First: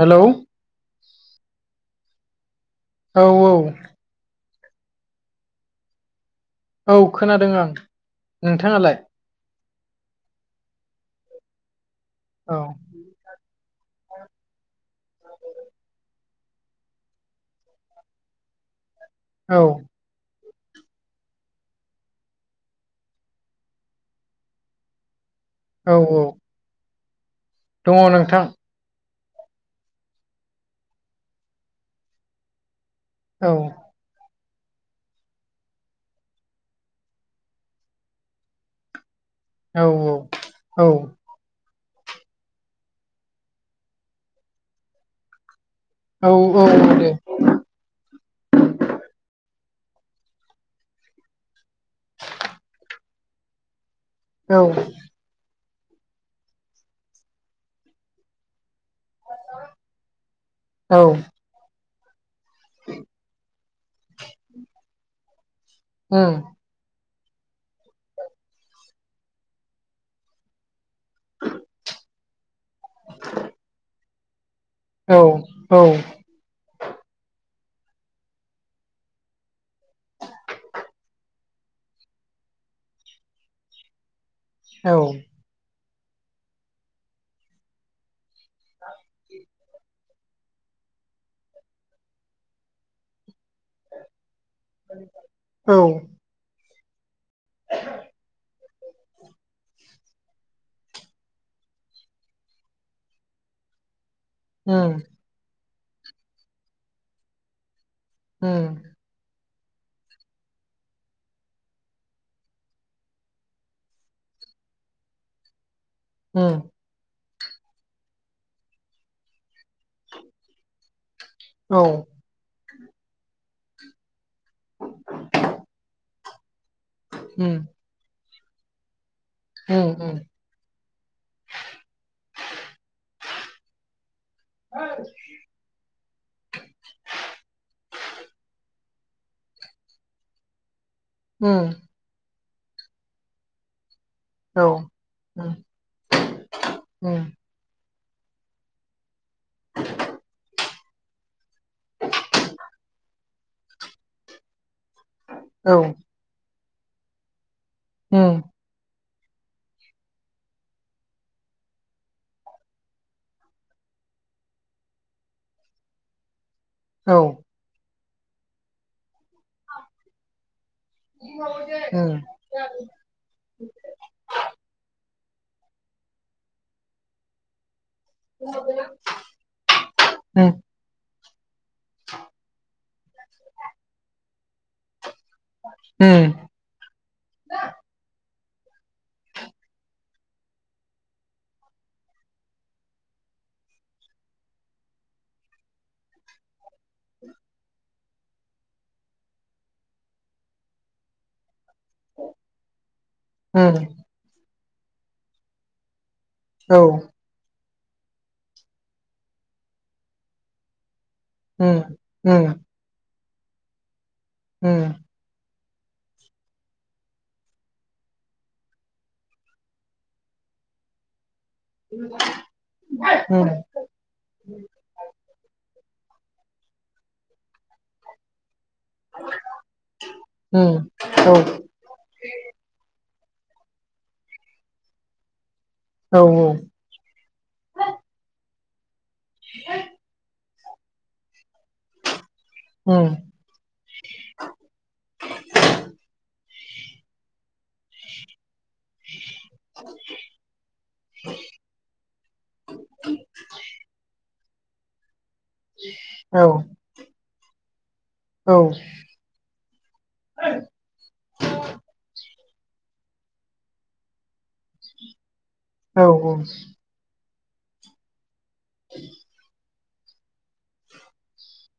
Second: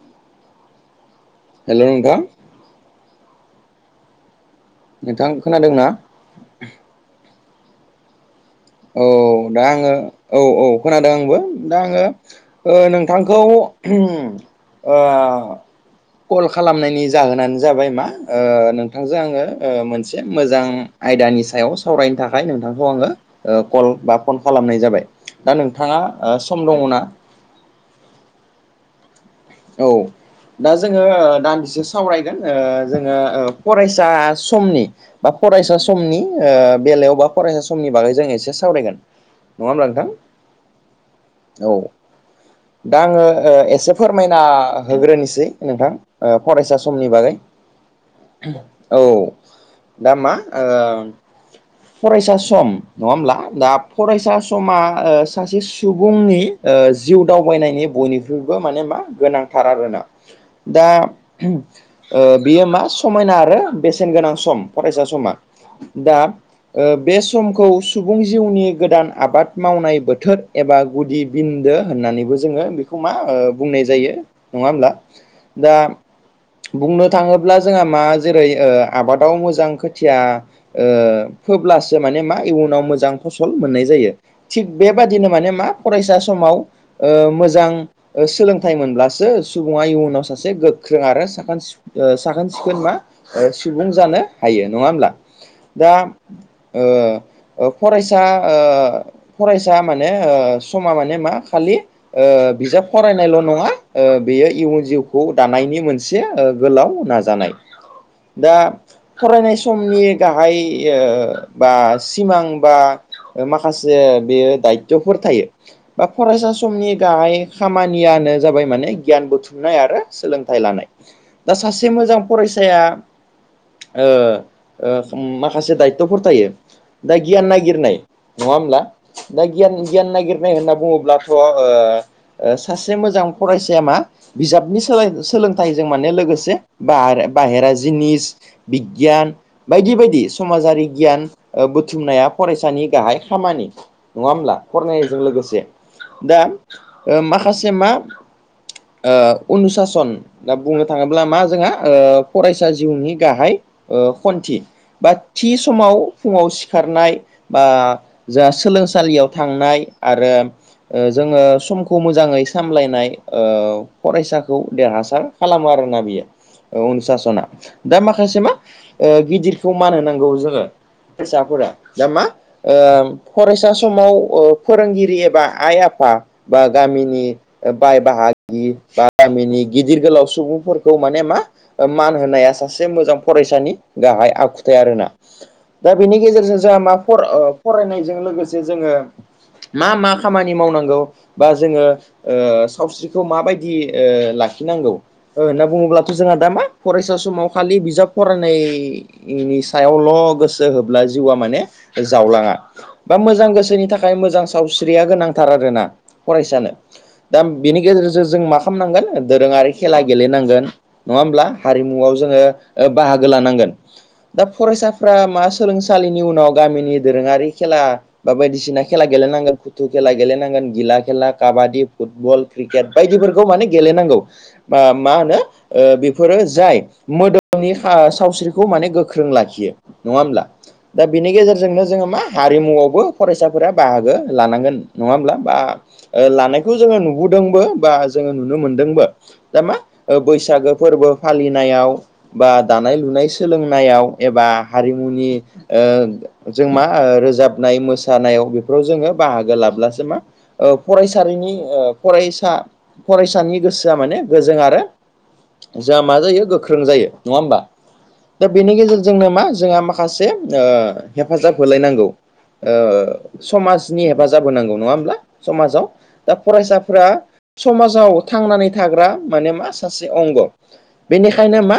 Hello hello नोंथां औ औ नोंथां खोनादोंना? औ खोनादों आं नोंथाङालाय? औ दा आङो औ औ खोनादों आंबो दा आङो औ ओ नोंथांखौ [unintelligible] ओ कल खालामनायनि जाहोनानो जाबाय मा ओ नोंथांजों आङो औ ओ मोनस से मोजां आयदानि सायाव सावरायनो थाखाय नोंथांखौ आङो ओ कल बा फन खालामनाय जाबाय दा औ नोंथाङा औ सम दङना? दङ नोंथां औ दा जोङो ओ दानदिसे सावरायगोन ओ जोङो ओ औ फरायसा समनि बा फरायसा समनि ओ बेलायाव बा फरायसा समनि बागै जों एसे सावरायगोन नङा औ होमब्ला औ नोंथां औ दा आङो ओ एसे फो फोरमायना होग्रोनोसै नोंथां औ ओ औ फरायसा दे समनि बागै औ दा मा ओ फरायसा सम नङा होमब्ला दा फरायसा औ समा ओ सासे सुबुंनि ओ जिउ दावबायनायनि बयनिख्रुइबो माने मा गोनांथार आरोना दा औ [unintelligible] ओ बियो मा समायना आरो बेसेन गोनां सम फरायसा समा दा उम ओ बे समखौ सुबुं जिउनि गोदान आबाद मावनाय बोथोर एबा गुदि बिन्दो होननानैबो जोङो बिखौ मा ओ बुंनाय जा जायो नङा होमब्ला औ दा औ बुंनो थाङोब्ला जोंहा मा जेरै ओ आबादाव मोजां खोथिया ओ फोब्लासो माने मा इउनाव मोजां फसल मोननाय जायो। थिग औ बेबादिनो माने मा फरायसा समाव ओ मोजां सोलों थाइ मोनब्लासो सु सुबुङा इयुनाव सासे गोख्रों आरो साखोन सिउख ओ साखोन सिखोन मा सुबुं जानो हायो नङा होमब्ला औ दा ओ ओ फरायसा ओ फरायसा माने ओ समा माने मा खालि बिजाब फरायनायल' नङा ओ बेयो इयुन उम जिउखौ दानायनि मोनसे गोलाव नाजानाय दा उम फरायनाय समनि गाहाय ओ बा सिमां बा ओ माखासे बेयो दायतफोर थायो बा फरायसा उम समनि गाहाय खामानियानो जाबाय माने गियान बुथुमनाय आरो सोलोंथाइ लानाय। दा औ सासे मोजां फरायसाया ओ ओ माखासे दायथ'फोर थायो। दा गियान उम नागिरनाय नङा होमब्ला? दा गियान उम गियान उम नागिरनाय होनना बुङोब्लाथ' आङो सासे मोजां फरायसाया मा बिजाबनि सोलाय सोलों थाइजों माने लोगोसे बा बाहेरा जिनिस बिगियान बायदि बायदि समाजारि गियान उम बुथुमनाया फरायसानि गाहाय खामानि। नङा होमब्ला औ फरायनायजों उम लोगोसे। दा उम माखासे मा उनुसासन। दा बुंनो थाङोब्ला मा जोंहा फरायसा जिउनि गाहाय ओ खन्थि। बा थि औ समाव फुङाव सिखारनाय बा उम जाों सोलोंसालियाव थांनाय आरो जोङो समखौ मोजाङै सामलायनाय फरायसाखौ देरहासार खालामो आरोना बियो औ अनुसासना। दा माखासे मा गिदिरखौ मान नांगौ जोङो। फिसाफोरा। दा उम मा ओ फरायसा समाव ओ फोरोंगिरि एबा आइ आफा बा गामिनि बाय बाहागि बा गामिनि गिदिर गोलाव उम सुबुंफोर खौ माने मा मान होनाया सासे मोजां फरायसानि गाहाय आखुथाय आरोना। दा बेनि गेजेरजों जोंहा मा फर ओ रायनायजों लोगोसे जोङो मा मा खामानि मावनांगौ बा जोङो ओ सावस्रिखौ माबायदि ओ लाखिनांगौ? होनना बुङोब्लाथ' जोंहा दा मा फरायसा समाव खालि बिजाब फरायनाय नि सायावल' गोसो होब्ला जिउआ माने जावलाङा। बा मोजां उम औ उम गोसोनि थाखाय मोजां सावस्रिया गोनांथार आरोना फरायसानो। बिनि गेजेरजों जों मा खालामनांगोन दोरोङारि खेला गेलेनांगोन। नङा होमब्ला उम हारिमुआव उम जोङो बाहागो लानांगोन दा फरायसाफोरा मा सोलोंसालिनि उनाव गामिनि दोरोङारि खेला बा बायदिसिना खेला गेलेनांगोन, फुथु खेला गेलेनांगोन, गिला खेला काबादि फुटबल क्रिकेट बायदिफोरखौ उम माने गेलेनांगौ। मा होनो बेफोरो जाय मोदोमनि खा सावस्रिखौ माने गो ख्रों लाखियो नङा होमब्ला। उम दा औ बिनि गेजेरजोंनो जोङो मा हारिमुआवबो फरायसाफोरा बाहागो लानांगोन नङा होमब्ला बा औ औ लानायखौ जोङो नु बुदोंबो बा जोङो नुनो मोनदोंबो। दा मा बैसागो फोरबो फालिनायाव बा दानाय उम लुनाय सोलोंनायाव एबा हारिमुनि जों मा रोजाबनाय मोसानायाव बेफोराव जोङो बाहागो लाब्लासो मा फरायसालिनि फरायसा फरायसानि गोसोआ माने गोजों आरो जोंहा मा औ जायो गोख्रों जायो नङा होमबा? दा औ बेनि गेजेर जोंनो मा जोंहा माखासे हेफाजाब होलायनांगौ। समाजनि हेफाजाब होनांगौ नङा होमब्ला। समाजाव। औ दा उम फरायसाफोरा समाजाव थांनानै थाग्रा माने मा सासे अंग। बेनिखायनो मा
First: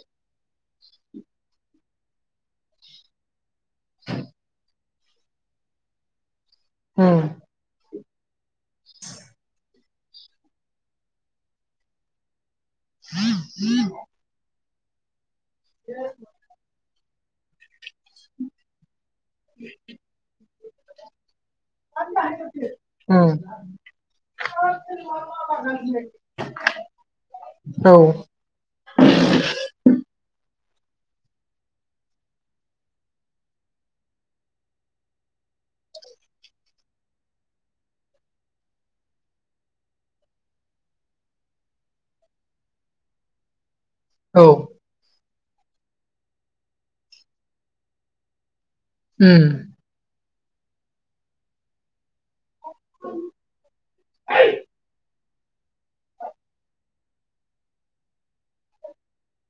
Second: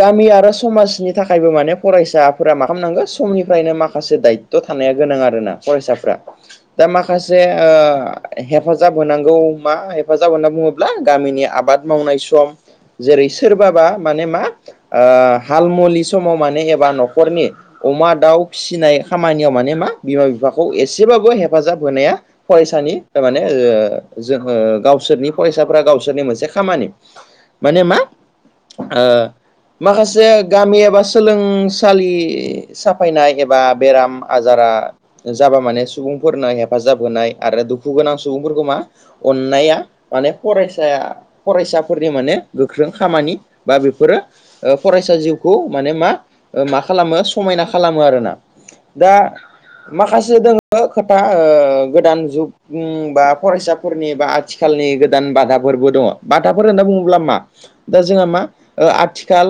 गामि आरो समाजनि थाखायबो माने फरायसाफोरा मा खालामनांगो समनिफ्रायनो माखासे दायथ' थानाया गोनां आरोना फरायसाफ्रा। दा माखासे उम हेफाजाब होनांगौ मा माबा जागोन होन्ना बुङोब्ला गामिनि आबाद मावनाय सम जेरै सोरबाबा माने मा ओ हाल मुलि समाव माने एबा न'खरनि अमा दाउ फिसिनाय खामानियाव माने मा बिमा बिफाखौ एसेबाबो हेफाजाब होनाया फरायसानि माने ओ गावसोरनि फरायसाफोरा गावसोरनि मोनसे खामानि। माने औ मा ओ माखासे गामि एबा सोलोंसालि साफायनाय एबा बेराम आजारा जाबा माने सुबुंफोरनो हेफाजाब होनाय आरो दुखु गोनां सुबुंफोरखौ मा अननाया माने फरायसाया फरायसाफोरनि माने गोख्रों खामानि बा बेफोरो औ ओ फरायसा जिउखौ माने मा ओ मा खालामो समायना खालामो आरोना दा उम माखासे दोङो खोथा ओ गोदान जुगनि बा फरायसाफोरनि बा आथिखालनि गो दान बाथाफोरबो दङ बाथाफोर होनना बुङोब्ला मा? दा जोंहा मा ओ आथिखाल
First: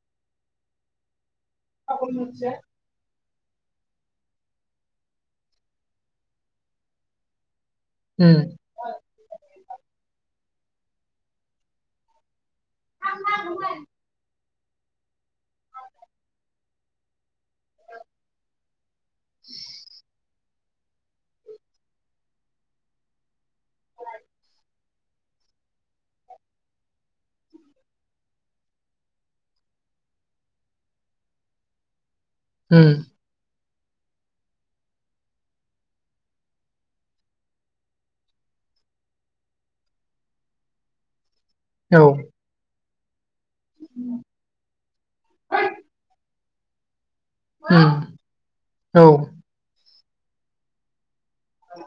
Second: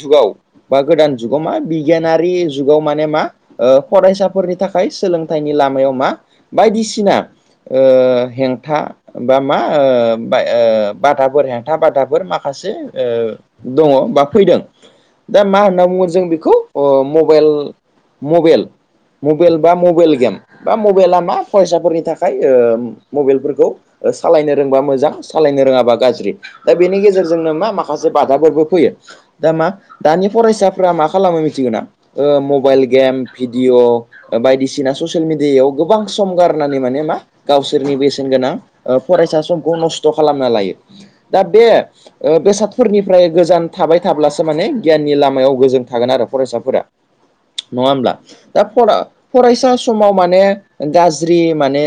जुगाव बा गोदान जुगाव मा बिगियानारि जुगाव माने मा ओ फरायसाफोरनि थाखाय सोलोंथाइनि लामायाव मा बायदिसिना ओ उम हेंथा बा मा ओ बाय ओ बाधाफोर हेंथा बाधाफोर माख खासे ओ दङ बा फैदों दा मा होनना बुंगोन जों बेखौ अ मबेइल मबेल मबेइेल बा मबेइल गेम बा मबेइला मा फरायसाफोरनि थाखाय ओ मबेइलफोरखौ ओ सालायनो रोंबा मोजां सालायनो रोङाबा गाज्रि दा बेनि गेजेरजोंनो मा माखासे बाधाफोरबो फैयो। दा मा दानि फरायसाफ्रा मा खालामो मिथिगो ना ओ मबाइल उम गेम भिडिअ ओ बायदिसिना ससियेल मिडियायाव गोबां सम गारनानै माने मा गावसोरनि बेसेन गोनां ओ फरायसा समखौ नस्थ' खालामना लायो। दा बे औ ओ बेसाद फोरफोरनिफ्राय गोजान थाबाय थाब्लासो माने गियाननि लामायाव गोजों थागोन आरो फरायसाफोरा। नङा उम होमब्ला दा फरा औ उम फरायसा समाव माने गाज्रि माने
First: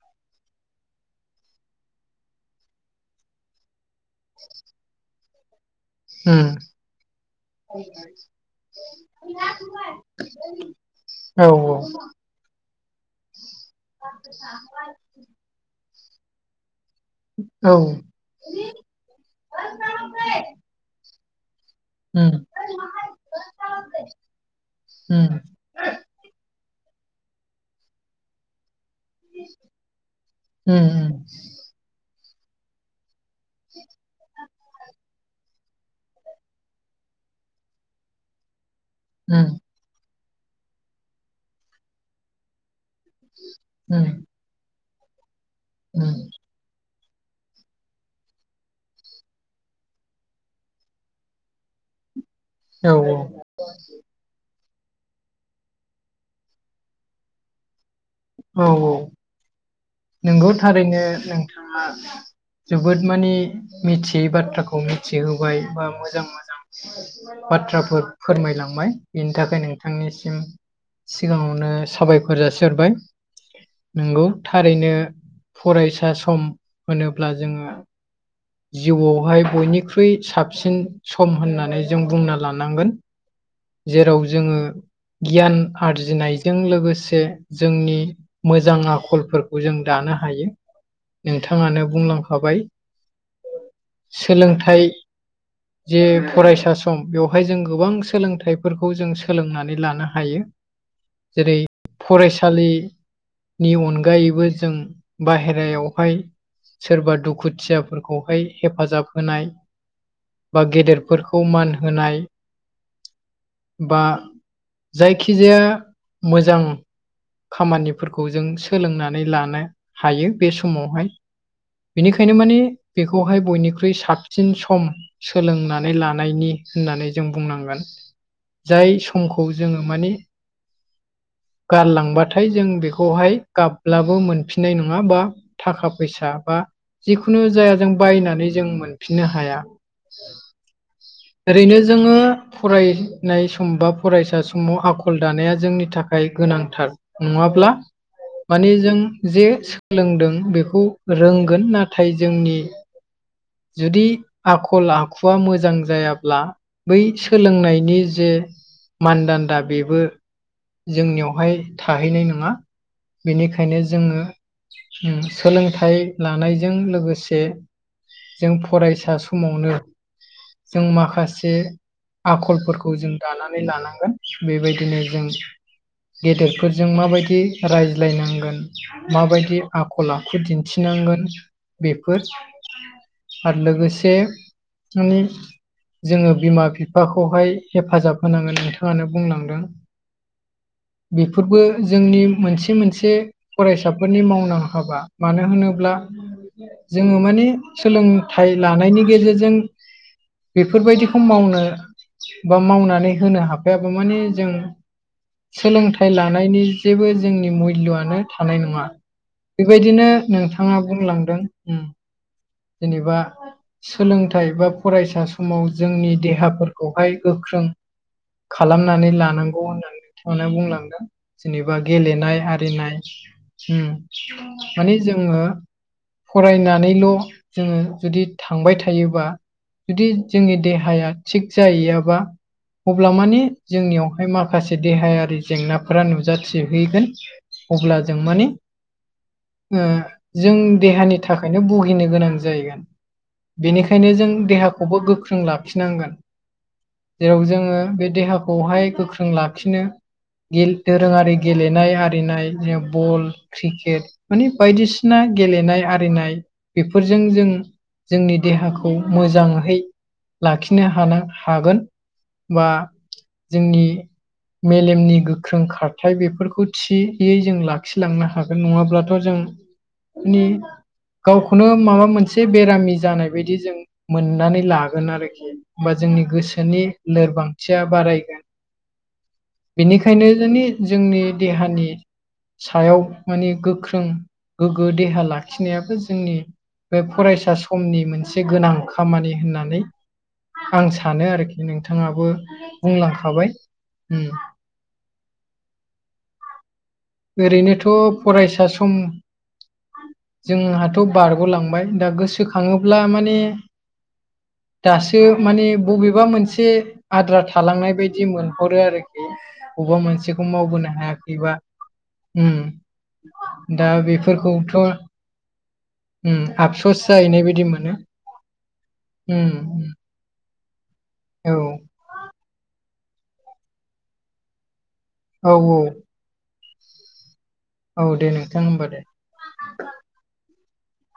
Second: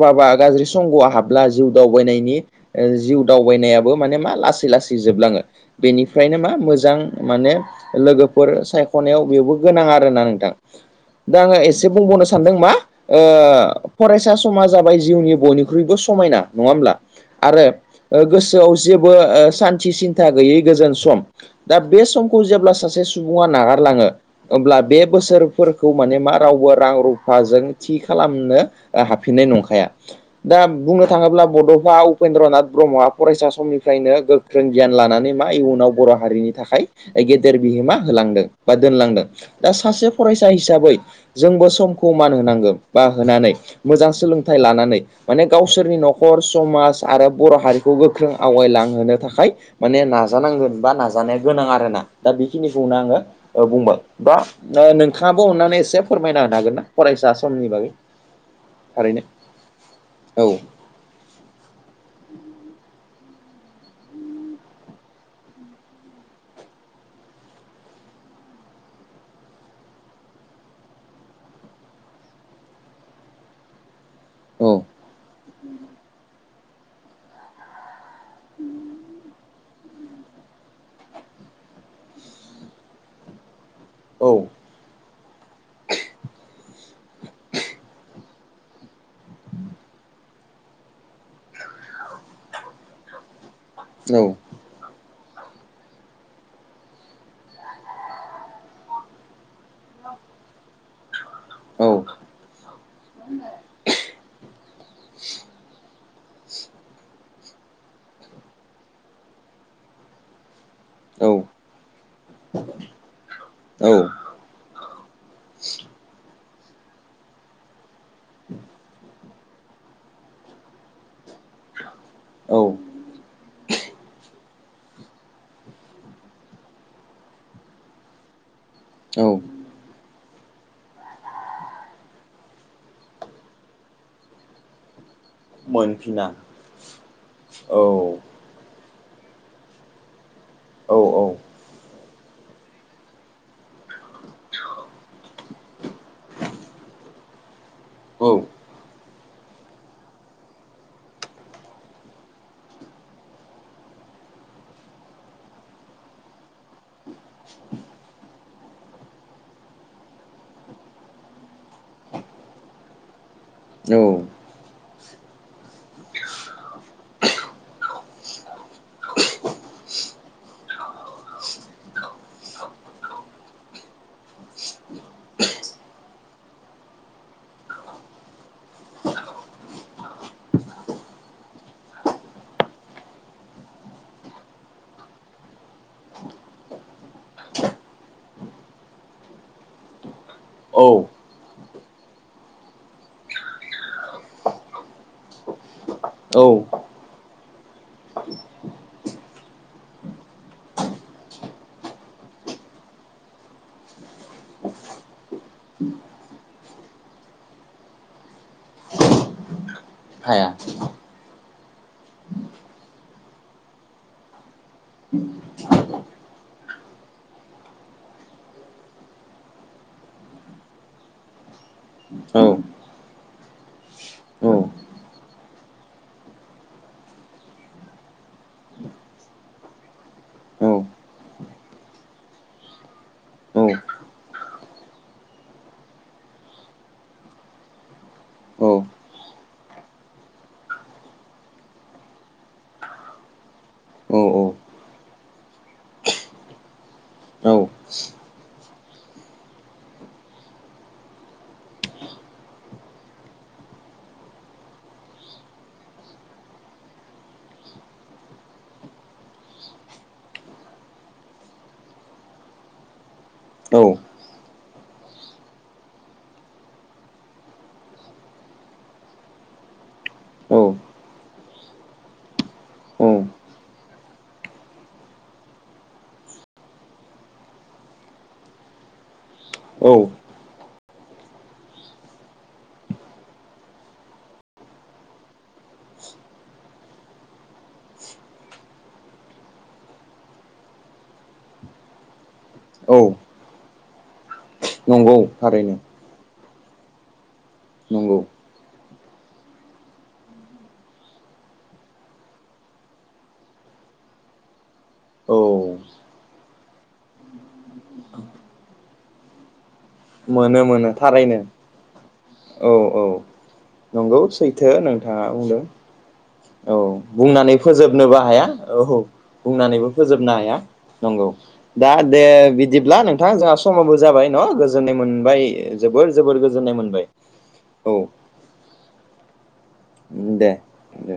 बवाबा गाज्रि संग'आ हाबला जिउ दावबायनायनि ओ जिउ दावबायनायाबो माने मा लासै लासै जोबलाङो बेनिफ्रायनो मा मोजां माने लोगोफोर सायख'नायाव बेयावबो गोनां आरोना नोंथां। दा औ आङो एसे बुंबावनो सान्दों मा ओ फरायसा समा जाबाय जिउनि बयनिख्रुइबो समायना नङा होमब्ला? आरो औ उम ओ गोसोआव जेबो ओ सान्थि सिन्था गैयै गोजोन सम। दा बे समखौ उम जेब्ला सासे सुबुङा नागारलाङो अब्ला बे उम उम बोसोर फोरखौ माने मा रावबो रां रुफाजों थि खालामनो ओ हाबफिननाय नंखाया दा बुंनो उम थाङोब्ला बड'फा उपेन्द्रनाथ ब्रह्मआ फरायसा समनिफ्रायनो गोग ख्रों गियान लानानै मा इयुनाव बर' हारिनि थाखाय ओ गेदेर बिहोमा होलांदों। बा दोनलांदों औ दा सासे फरायसा हिसाबै जोंबो समखौ मान होनांगो। बा होनानै मोजां सोलोंथाइ लानानै माने गावसोरनि न'खर समाज आरो बर' हारिखौ गोख्रों आवगायलांहोनो थाखाय माने नाजानांगोन बा नाजानाया गोनां आरोना दा बिखिनिखौनो औ आङो ओ बुंबाय दा ओ नोंथाङाबो अननानै एसे फोरमायना होनो हागोन ना फरायसा समनि बागै? औ औ थारैनो औ नोंगौ थारैनो नोंथाङा जोबोद माने मिथियै बाथ्राखौ मिथिहोबाय बा मोजां मोजां बाथ्राफोर फोरमायलांबाय बिनि थाखाय नोंथांनिसिम सिगाङावनो साबायख'र जासि हरबाय। नोंगौ औ थारैनो फरायसा सम होनोब्ला जोङो जिउआवहाय बयनिख्रुइ साबसिन सम होननानै जों बुंना लानांगोन। जेराव औ जोङो गियान आरजिनायजों लोगोसे जोंनि मोजां आखलफोरखौ जों दानो हायो। नोंथाङानो बुंलांखाबाय। औ सोलोंथाइ जे फरायसा सम बेवहाय जों गोबां सोलों थाइफोरखौ जों सोलोंनानै लानो हायो। जेरै फरायसालिनि अनगायैबो जों बाहेरायाव हाय सोरबा दुखुथियाफोरखौहाय हेफाजाब होनाय। बा औ गेदेरफोरखौ मान होनाय। [inaudible] बा जायखिजाया मोजां खामानिफोरखौ जों सोलोंनानै लानो हायो बे समावहाय। बेनिखायनो माने औ बेखौहाय बयनिख्रुइ सत साबसिन सम सोलोंनानै लानायनि होननानै जों बुंनांगोन। जाय औ समखौ जोङो माने गारलांबाथाय जों बेखौहाय गाबब्लाबो मोनफिननाय नङा बा थाखा मोनफिना फैसा बा जिखुनु जाय औ जों बायनानै जों मोन फिननो हाया। औ औ। ओरैनो जोङो फरायनाय सम बा फरायसा समाव आखल दानाया जोंनि थाखाय गोनांथार। नङाब्ला औ माने जों जे सोलोंदों बेखौ रोंगोन नाथाय जोंनि जुदि आखल आखुवा मोजां जायाब्ला बै सोलोंनायनि जे मानदान्दा बेबो जोंनियावहाय थाहैनाय नङा। बेनिखायनो जोङो औ सोलोंथाइ लानायजों लोगोसे जों फरायसा समावनो जों माखासे आखलफोरखौ जों दानानै लानांगोन बेबायदिनो जों गेदेरफोरजों माबायदि रायज्लायनांगोन? माबायदि आखल आखु दिन्थिनांगोन बेफोर आरो लोगोसे माने जोङो बिमा बिफा बिफाखौहाय हेफाजाब होनांगोन नोंथाङानो बुंलांदों। औ। बेफोरबो जोंनि मोनसे मोनसे फरायसाफोरनि मावनां हाबा मानो होनोब्ला? औ जोङो माने सोलोंथाइ लानायनि गेजेरजों बेफोरबायदिखौ मावनो बा मावनानै होनो हाफायाबा माने जों सोलोंथाइ लानायनि जेबो जोंनि मुल्यआनो थानाय नङा‌। बेबायदिनो हाया नोंथाङा बुंलांदों। जेनेबा सोलोंथाइ बा फरायसा समाव जोंनि देहाफोरखौहाय गोख्रों खालामनानै लानांगौ होननानै नोंथमोना बुंलांदों। जेनेबा गेलेनाय औ आरिनाय औ माने जोङो फरायनानैल' जोङो जुदि थांबाय थायोबा। जुदि जोंनि औ देहाया थिग जाहैयाबा। अब्ला माने जोंनियावहाय माखासे देहायारि जेंनाफोरा नुजाथि हैैगोन। अब्ला जों माने जों देहानि थाखायनो भुगिनो गोनां जाहैगोन। बेनिखायनो औ जों देहाखौबो गोख्रों लाखिनांगोन। जेराव औ औ जोङो बे देहाखौहाय गोख्रों लाखिनो गेल दोरोङारि गेलेनाय आरिनाय जे बल क्रिकेट माने बायदिसिना गेलेनाय आरिनाय बेफोर जों जों जोंनि देहाखौ मोजाङै लाखिनो ह हागोन बा जोंनि मेलेमनि गोख्रों खारथाय बेफोरखौ थि यै जों लाखिलांनो हागोन नङाब्लाथ' जों मानि गावखौनो माबा मोनसे बेरामि जानाय बायदि जों मोननानै लागोन आरोखि होमबा जोंनि गोसोनि लोरबांथिया बारायगोन। [inaudible] बिनिखायनो जोंनि जोंनि देहानि सायाव माने गोख्रों गोग्गो देहा लाखिनायाबो जोंनि बे फरायसा समनि मोनसे गोनां खामानि होननानै आं सानो आरोखि नोंथाङाबो बुंलांखाबाय उम। नंगौ थारैनो। ओरैनोथ' नंगौ फरायसा सम जोंहाथ' बारग'लांबाय दा गोसोखाङोब्ला माने दासो औ माने बबेबा मोनसे आद्रा थालांनाय बायदि मोनहरो आरोखि बबेबा मोनसेखौ मोनो मोनो मावबोनो थारैनो हायाखैबा उम औ औ दा नंगौ सैथो बेफोरखौथ' नोंथाङा बुंदों। उम औ आफस'स जाहैनाय बुंनानै बायदि मोनो फोजोबनोबो हाया औ औ उम उम बुंनानैबो फोजोबनो हाया नंगौ औ दा दे बिदिब्ला नोंथा जोहा स समाबो जाबाय न गोजोननाय मोनबाय औ जोबोर जोबोर गोजोननाय मोनबाय। औ दे नोंथां होमबा दे। दे। दे